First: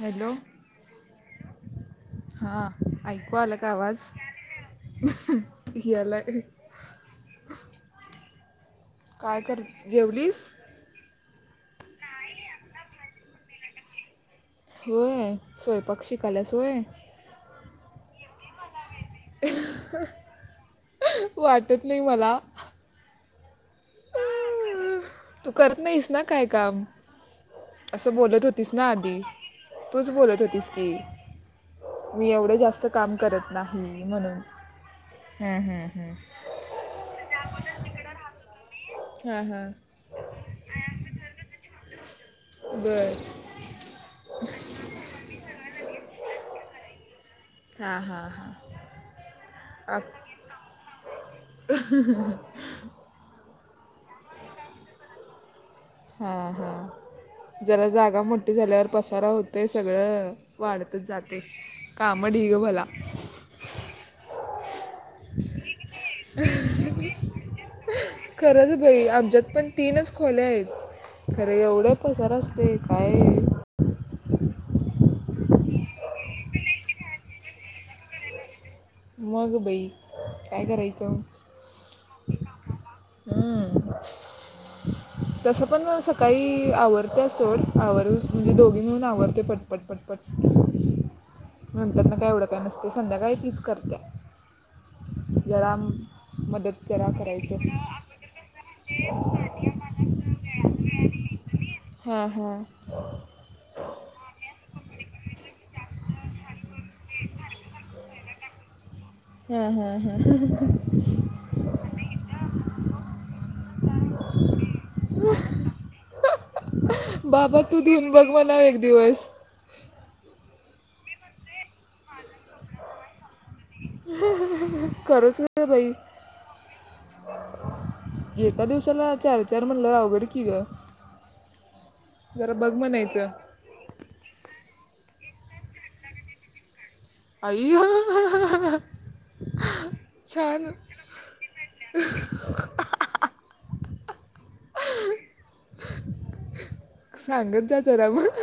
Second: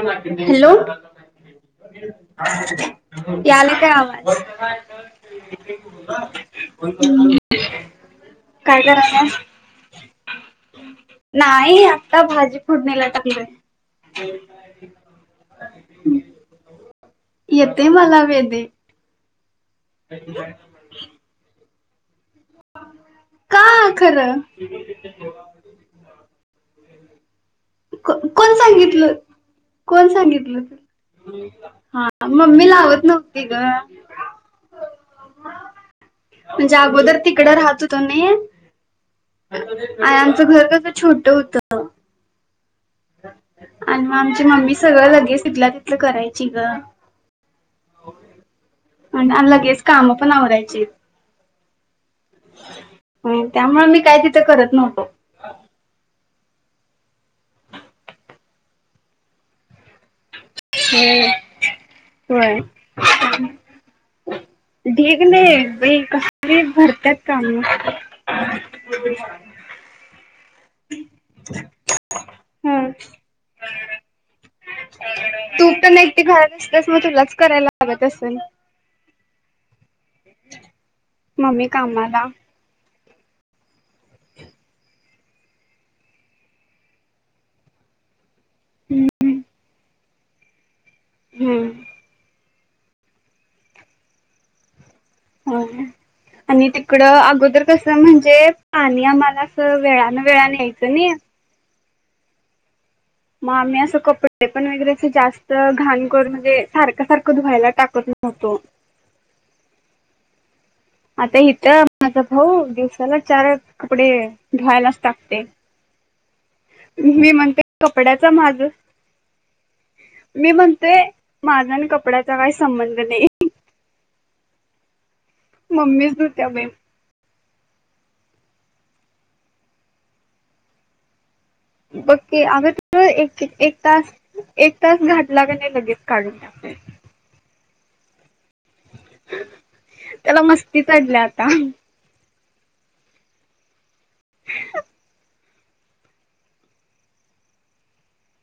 Hello हां ऐकू आला यायलाय काय आवाज? हेला ह्अ काय कराय? काय कर जेवलीस? नाही आता भाजी फोडणीला टाकलोय. होय स्वयंपाक शिकालिसा होय. येतंय मला वेदे. [unintelligible] [unintelligible] वाटत नाही मला. का खरं? तू करत नाहीस ना काय काम. असं को- बोलत कोण होतीस ना सांगितलं आधी कोण तूच बोलत सांगितलं होतीस की. हा मी एवढं मम्मी जास्त लावत काम नव्हती करत ग नाही म्हणून हम् हम् हम्म म्हणजे अगोदर तिकडं राहत होतो ने हा हा आए आमचं घर कसं छोटं होत. बरं आनं म आमची मम्मी सगळं लगेच तिथल्या तिथं करायची गं. हां हां हां आनआन लगेच काम पण आवरायचीत. अ ह् ह्म त्यामुळं मी काय तिथं करत नव्हतो. हा हा जरा जागा मोठी झाल्यावर पसारा होतंय सगळं वाढतच होय जातंय कामं ढिग होय भला. ढीग नाही बाई कसली भरत्यात काम. खरंच बाई आमच्यात पण तीनच खोल्या आहेत खरं एवढं पसारा असतोय ह काय तू पण एकटी घरात असतीयास मग तुलाच करायला लागत असंन? मग बाई काय करायचं. मम्मी कामाला हम्म तसं पण सकाळी अ.. आवरतंय सोड. आवरून, म्हणजे दोघी मिळून आवरतोय पट पट पट हम्म नंतर न काय एवढं काय नसते संध्याकाळी तीच करते. होय. जरम आणि तिकड अगोदर कसं म्हणजे पाणी आम्हाला असं वेळान वेळा यायचं नई. हा हा. मग आम्ही असं कपडे पण वैगरे जास्त घाण करून म्हणजे सारख सारखं धुवायला टाकत नव्हतो. हम्म.. हम्म.. हम्म आता इथं माझा भाऊ दिवसाला चार आठ कपडे धुवायलाच टाकतय. ह... बाबा तू देऊन बघ कपड्याचा माझ मनाव एक दिवस मी म्हणते माझ आणि कपड्याचा काही संबंध नाही. ह्... ह.. करूच न मम्मीच धुते बई एका दिवसाला चार- चार म्हणलं अवघड की ग बग की, जरा आग.. बघ म्हणायचं एक.. एक तास एक तास घातला का नाही लगेच काढून टाकतोय. अय्या... ह्.. ह्.. त्याला मस्ती चढल्या आता. सांगत जा जरा मग ह्....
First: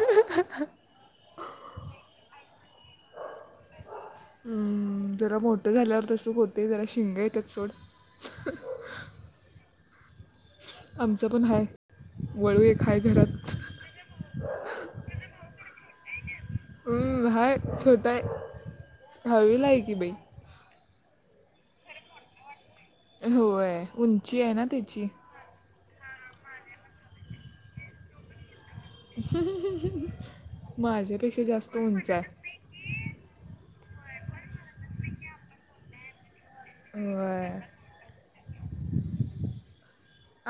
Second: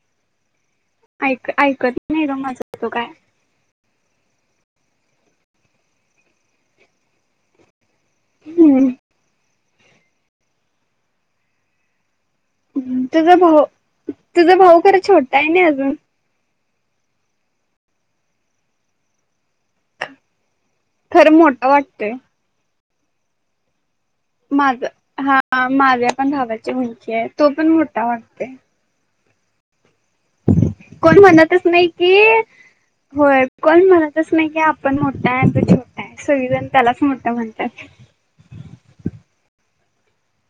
ऐक.. ऐकत नाही माझा तो काय हम्म.. जरा मोठं झाल्यावर तस होते जरा शिंगा येते सोड. हम्म आमचं पण आहे. वळू अ.. एक आहे त्याज घरात भा.. त्याज भाऊ छोटा आहे ना अजून. हम्म.. हाय, छोटा है.. दहावीला है की बई खरं मोठा वाटतंय होय. उंची अ माझ... हा माझ्या पण भावाची उंची आहे तो पण मोठा वाटतोय. ह्... ह्.. ह्.. कोण म्हणतच नाही की.. होय कोण म्हणतच नाही की आपण मोठा आहे तू छोटा आहे, सगळेजण व्हाय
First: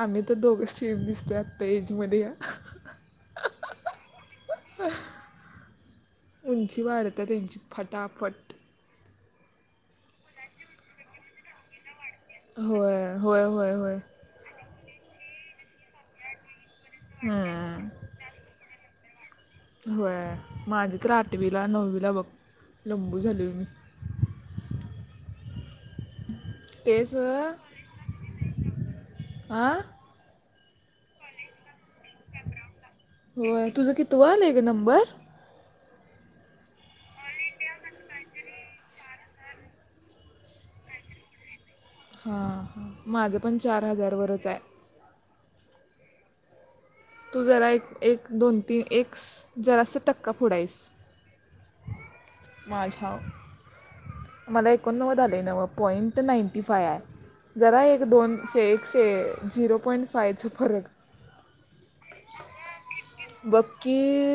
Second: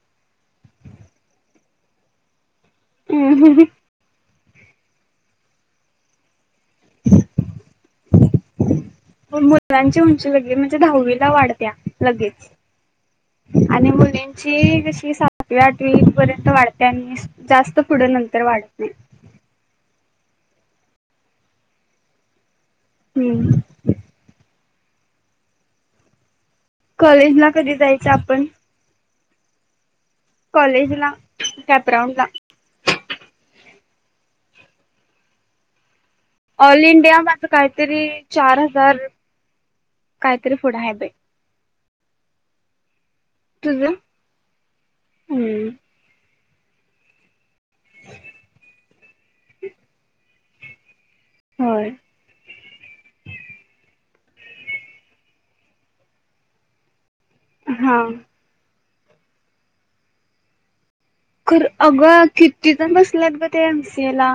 आम्ही तर दोघच सेम दिसतोय आता ऐज मध्ये ह्.. ह.. हम्म.. हम् उंची वाढते त्यांची फटाफट मुलांची उंची लगे म्हणजे दहावी ला वाढत्या लगेच होय होय होय आणि होय मुलींची कशी सातवी- आठवी पर्यंत वाढते. त्यांनी जास्त हम्म. पुढं नंतर वाढत नाही. होय.. माझी तर आठवीला, नववीला बघ लंबू झाले हम्म मी कॉलेजला तेसं... कधी जायचं आपण हा कॉलेजला कॅपग्राऊंडला होय.. तुझ कितव आलाय ग.. नंबर ऑल इंडिया माझं काहीतरी चार हजार काहीतरी फुढ आहे बाई हां, माझं पण चार तुझं हजारावरच आय. हम्म. तू जरा एक एक दोन तीन एक जरास टक्का पुढं हाईस. होय. माझ्याव मला एकोणनव्वद आलय नवं पॉईंट नाईंटी फाय आहे, जरा हा एक दोन से एक से, झिरो पॉईंट फायच फरक. कुरं, अगं किती जण बसलेत ग बघ ते की एमसी ए ला.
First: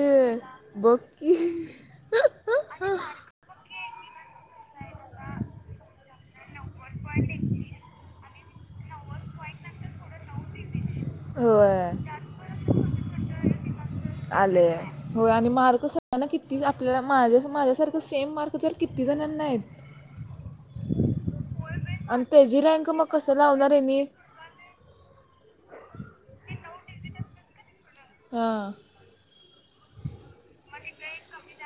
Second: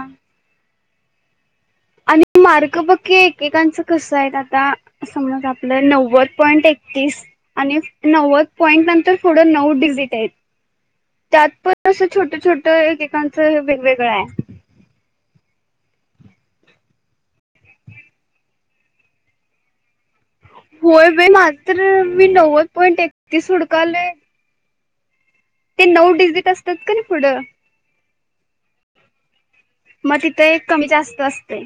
[unintelligible] आणि मार्क बघ की एक एकांचं कसं आहेत, आता समज आपलं नव्वद पॉईंट एकतीस, आणि नव्वद पॉईंट नंतर नऊ डिजीट आहेत, फक् त्यात पण होय असं छोटं छोटं एकेकांचं वेगवेगळं आय. आले होय आणि मार्क सगळ्यांना किती आपल्याला माझ्या, माझ्यासारखं सेम मार्क तर किती जणांना आहेत. होय बाई माझं तर आणि मी त्याची नव्वद रँक पॉईंट मग कसं एकतीस लावणार यांनी हुडकालोय. ते नऊ डिजिट असतात का नाही पुढं, हां. मग तिथं एक कमी जास्त असतय.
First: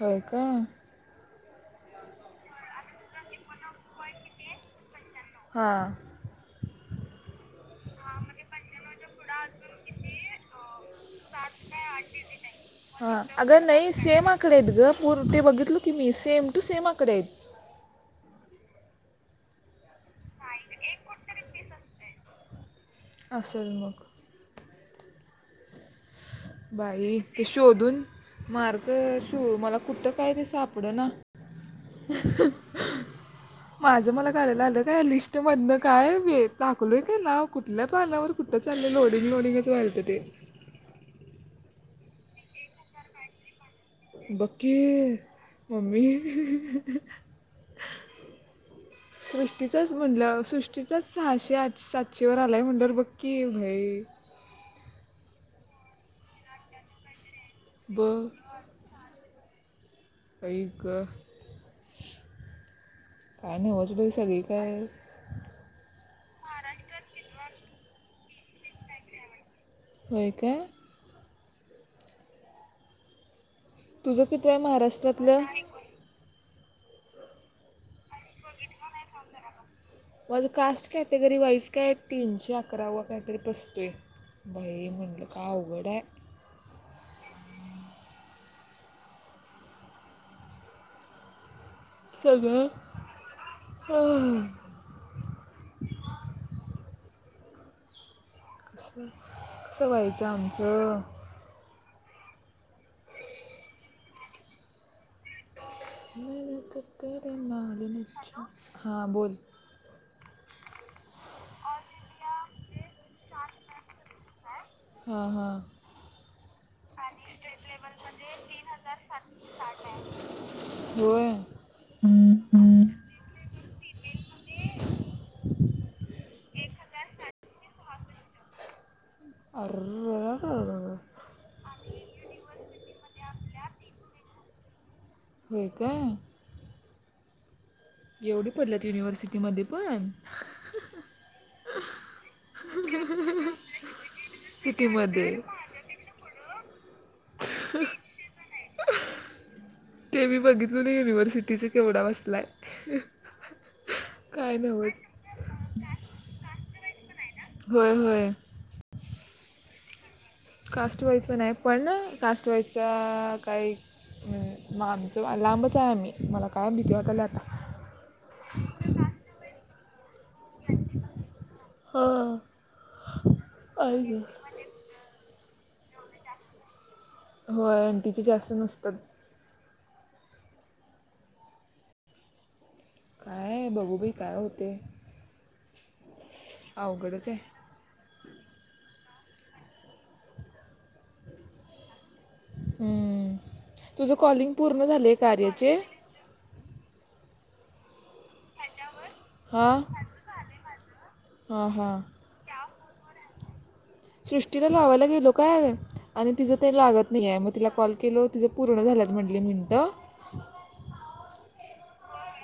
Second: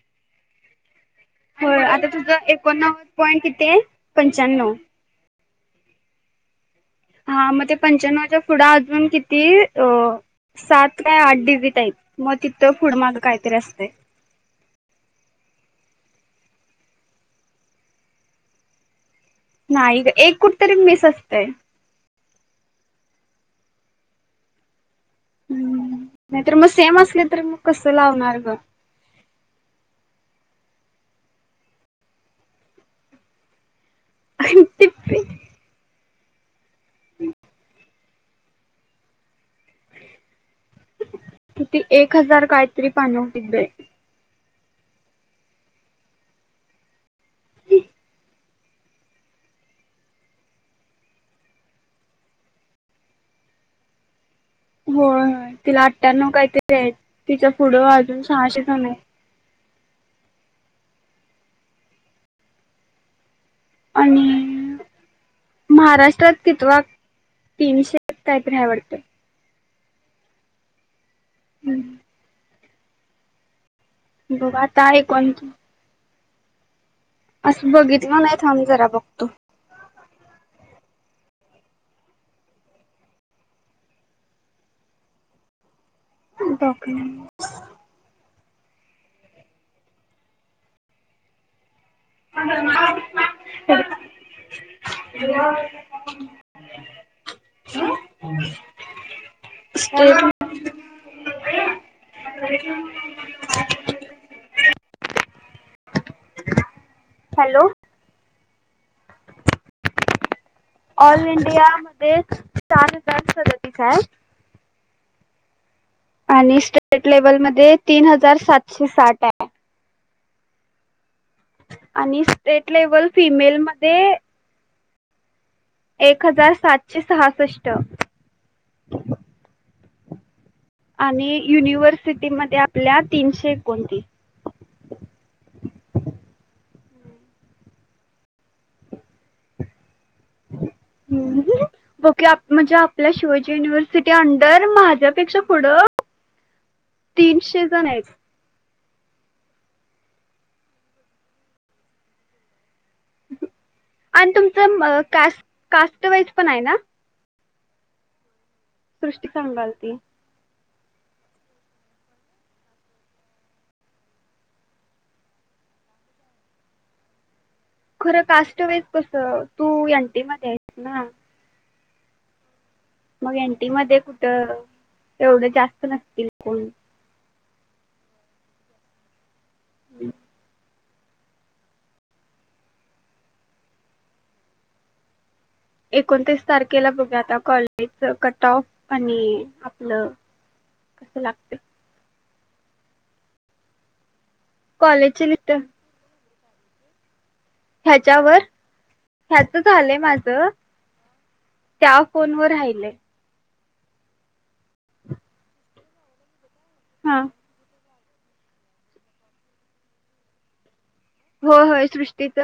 होय का? होय, आता तुझं एकोणनव्वद पॉईंट किती आहे? पंच्याण्णव. हां. हा, मग ते पंच्याण्वाच्या पुुढं अजून किती अ. सात का आठ डिजीट आहेत, मग तिथं पुढं मागं हां काहीतरी अगं असतंय. नाही सेम आकडे आहेत ग, पूर ते बघितलो की मी, सेम टू सेम आकडे आहेत. नाही गं, एक कुठं तरी मिस असतय. असेल मग. हम्म, नाही तर मग सेम असले तर मग कसं लावणार ग. अगं शिव मला कुठं काय ते सापडना. माझं मला काढायला आलं काय लिस्टमधनं, काय व टाकलोय की नाव कुठल्या पानावर कुठं चाललंय लोडिंग लोडिंगच वालतं ते. किती एक हजार कायतरी पानं हुतीत बाई. बघ की, मम्मी. [unintelligible] सृष्टीचंच म्हटलं, सृष्टीचच सहाशे आठ सातशेवर आलाय म्हणल्यावर बघ की भाई. होय होय, तिला अठ्ठ्याण्णव काही तरी आहे, तिच्या पुढं ब अजून सहाशे जणं आहे. आई गं, काय नव्हचं बाई सगळी काय आणि महाराष्ट्रात कितवा, तीनशे काही तरी हाय वाटतं. होय काय. हम्म. तुझं बघ कितवंय आता एकोण महाराष्ट्रातलं? असं बघितलो नाही थांब जरा बघतो. माझं कास्ट कॅटेगरी वाईज काय तीनशे अकराव काय तरी बसतोय. बई म्हणलं काय अवघड आय. [unintelligible] बाप रे. सगळं [unintelligible] अं म कसं कसं व्हायचं आमचं. [unintelligible] हॅलो हा बोल? ऑल इंडिया मध्ये चार हजार सदोतीस आहं. हां हां आणि स्टेट लेवल मध्ये तीन हजार सातशे साठ आहं. होय आणि स्टेट लेवल फिमेल मध्ये एक हजार सातशे सहासष्ट. अरररअ. आणि युनिव्हर्सिटीमध्ये आपल्या तीनशे एकोणतीस. हे काय. एवढी पडल्यात युनिव्हर्सिटी मध्ये पण? हम्म ओके आ म्हणजे आपल्या शिवाजी युनिव्हर्सिटी अंडर सिटीमध्ये माझ्यापेक्षा पुढं तीनशे जण आहेत. हंअ ते मी बघितलो नाही युनिव्हर्सिटीच केवढा बसलाय. आणि काय तुमचं नवच का कास्टवाईज पण आहे ना? होय होय सृष्टी सांगालती. कास्ट वाईज पण आहे पण कास्ट वाईजचा काही म आमचं लांबच आहे आम्ही मला काय भीती वाटालीया आता. खरं काष्ट वाइज कस तू ऐन्टी मध्ये आहेसना? हां मग एनटी मध्ये आहे. कुठं एवढं जास्त नसतील कोण. हो एनटीची जास्त नसतात. [unintelligible] काय बघूबाई काय होतंय. एकोणतीस तारखेला बघू अवघडच आता आहे कॉल ह्याच कटऑफ आणि आपलं कस लागतंय. हम्म तुझ कॉलिंग पूर्ण झालंय कॉलेजची लिस्ट कार्याचे? ह्याच्यावर? ह्याच हां झालय माझ हां हां त्या फोन वर राहिलय. सृष्टीला लावायला गेलो काय आणि तिचं ते लागत हा नाहीये मग तिला कॉल केल तिझं पूर्ण झाल्यात म्हटली मिनटं. होय होय सृष्टीच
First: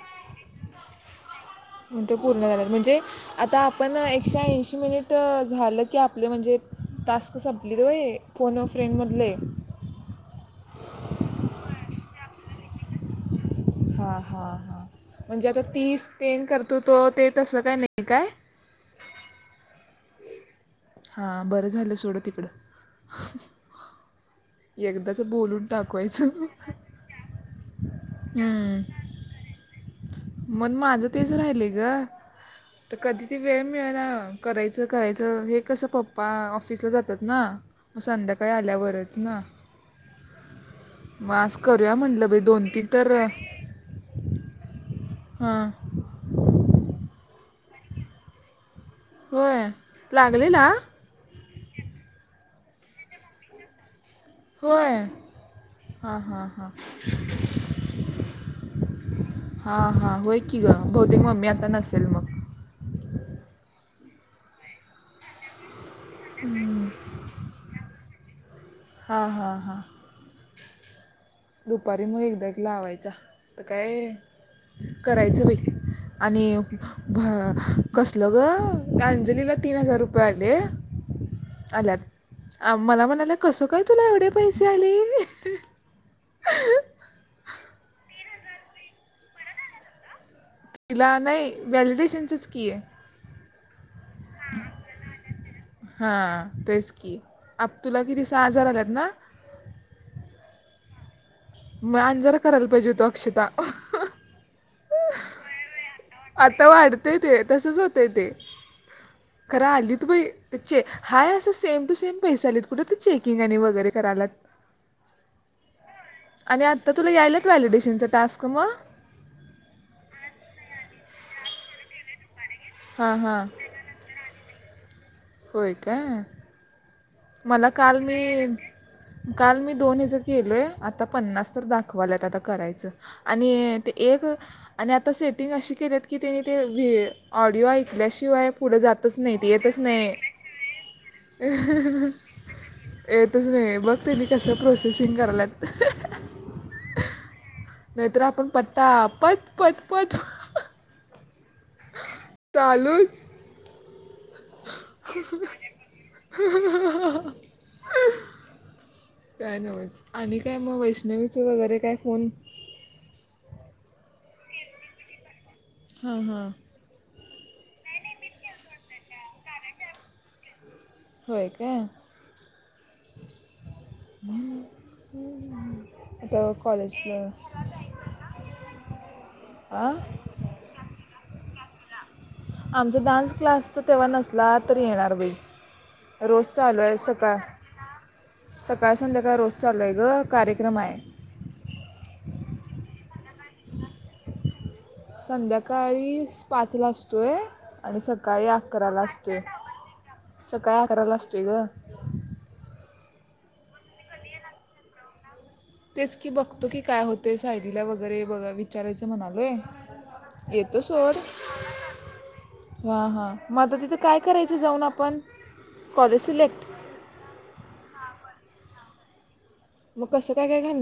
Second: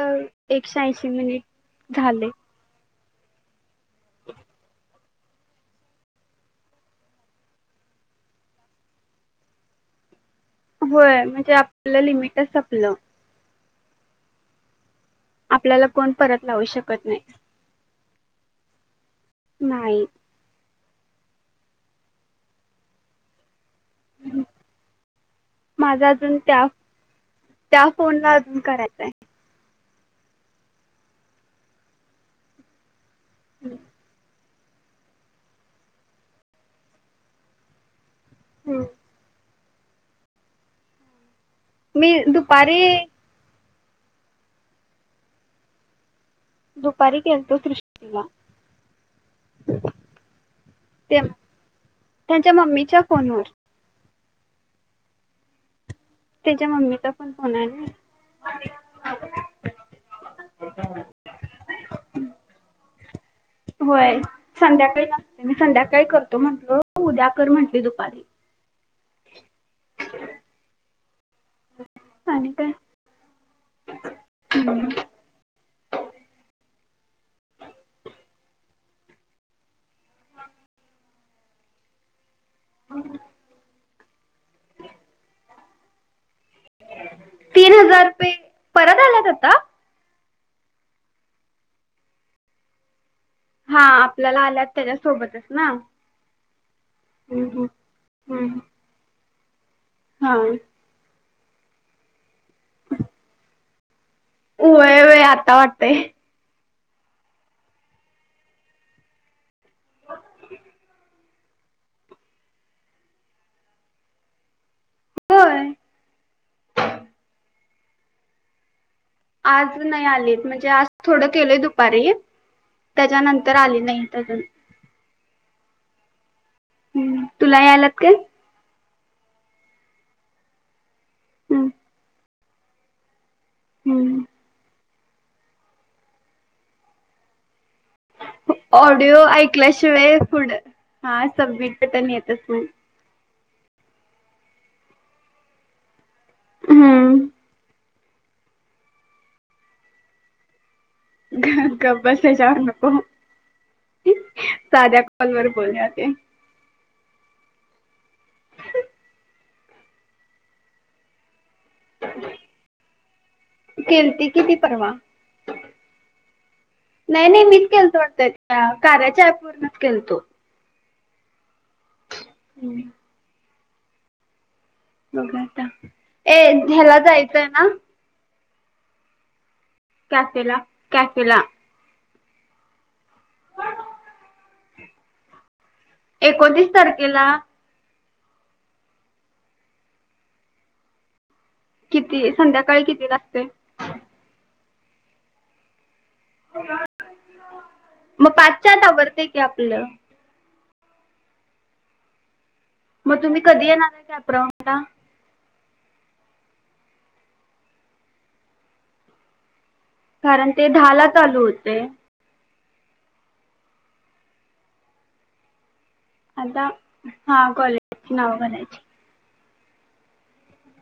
एकशे ऐंशी मिनिट म्हणतो झाले पूर्ण झाल्यात म्हणजे आता आपण एकशे ऐंशी मिनिट मिनटं झालं की आपलं म्हणजे टास्क संपलीत होय फोन व फ्रेंड मधले? होय म्हणजे आपलं लिमिटच संपलं. हा हा हा म्हणजे आता आपल्याला तीस कोण परत तेन लावू करतो शकत तो नाही ते त तसं काय नाही काय? नाही. हा बरं झालं सोडं तिकडं. एकदाच बोलून माझा अजून टाकवायचं. त्या त्या फोनला अजून करायचं आहे. मन माझं तेच राहिले ग तर कधी ते वेळ मिळलना. करायचं करायचं हे कसं पप्पा ऑफिसला जातात ना. मग संध्याकाळी आल्यावरच ना. म आज करूया मी म्हटलं बाई दोन दुपारी तीन तर- हां दुपारी केलतो सृष्टी ला होय लागले ला? ते त्यांच्या मम्मीच्या फोनवर. होय हा हा हा त्यांच्या मम्मीचा पण फोन आहे ना. हा हा होय की ग बहतेक मम्मी आता नसेल. होय संध्याकाळी असत्या, मी संध्याकाळी करतो म्हंटलो. हो उद्याकर म्हटली दुपारी. हा हा हा. दुपारी मग एकदा आणि एक काय लावायचा तर काय कर- बाई आणि कसलं ग अंजलीला तीन हजार रुपये, मला म्हणाले कसं काय तुला एवढे पैसे आले. तीन हजार रुपये परत आल्यात आता. तिला नाही व्हॅलिडेशनचच की आहे. हा आपल्याला आल्यात त्याच्यासोबतच ना. हा तेच की हम्म हम्म. आप तुला किती सहा हम्म. हजार आलात ना. हा. मग अन जरा करायला पाहिजे होतो अक्षता. व्हय व्हय आता वाटते. आता वाटतय ते तसच होतय ते. खर आलीत बाई तेचे हाय असं सेम टू सेम पैसे आलेत कुठे ते चेकिंग आणि वगैरे करायला लागले. होय. आणि आत्ता तुला यायलात व्हॅलिडेशनचं टास्क मग. आज नाही आलीत, म्हणजे आज थोडं केलंय दुपारी. हां त्येज्या हां नंतर आले नाही अजून. होय काय. हम्म तुला मला यायलात काल काय? मी, काल मी दोन हेज केलोय. आता पन्नास तर हम्म दाखवालात आता करायचं आणि ते एक हम्म आणि आता सेटींग अस केलेत की त्याने ते व्ह ऑडिओ ऐकल्या शिवाय तू हे पुढं जातच ऑडिओ नाही ते येतच नाही. ऐकल्याशिवाय पुढं हा सबमिट बटन येतच नाही. येतच नाही बघ त्यांनी कसं प्रोसेसिंग कराल्यात. हम्म. नाही तर आपण पट्टता पट पट पट पट. गप्प बस यांच्यावर नको. चालूच साध्या कॉल वर बोलुया ते. हा हा हा हा हा [unintelligible] काय नवच, आणि काय मग वैष्णवीच वगैरे कायफोन. केलती की ती परवा. हा हा. नाही नाही मीच केलतोता कार्याच्याप वरूनच केलतो. [unintelligible] होय काय. हम्म. हम्म. [unintelligible] घ आता ए घ्यायला जायचय ना. हा. काला काॅफला. [unintelligible] आमचा डान्स क्लास तर तेव्हा नसला तरी येणार बे. रोज एकोणतीस चालू आहे तारखेला सकाळ. सकाळ संध्याकाळ रोज चालूय ग कार्यक्रम आहे. किती संध्याकाळी किती लागते? संध्याकाळी. पाचला असतोय आणि मग सकाळी पाचच्यात अकराला आवरतंय असतोय. की आपलं. सकाळी अकराला असतोय गं. मग तुम्ही कधी येणार आहे कॅपरांउंडला. तेच की बघतो की काय होतेय सायलीला वगैरे ब विचारायचं म्हणालोय. कारण ते येतो दहाला सोड. चालू होते हा हा म आता तिथं काय करायचं जाऊन आपण कॉलेज आता सिलेक्ट हा कॉलेजची नाव करायची. मग कसं काय काय घाल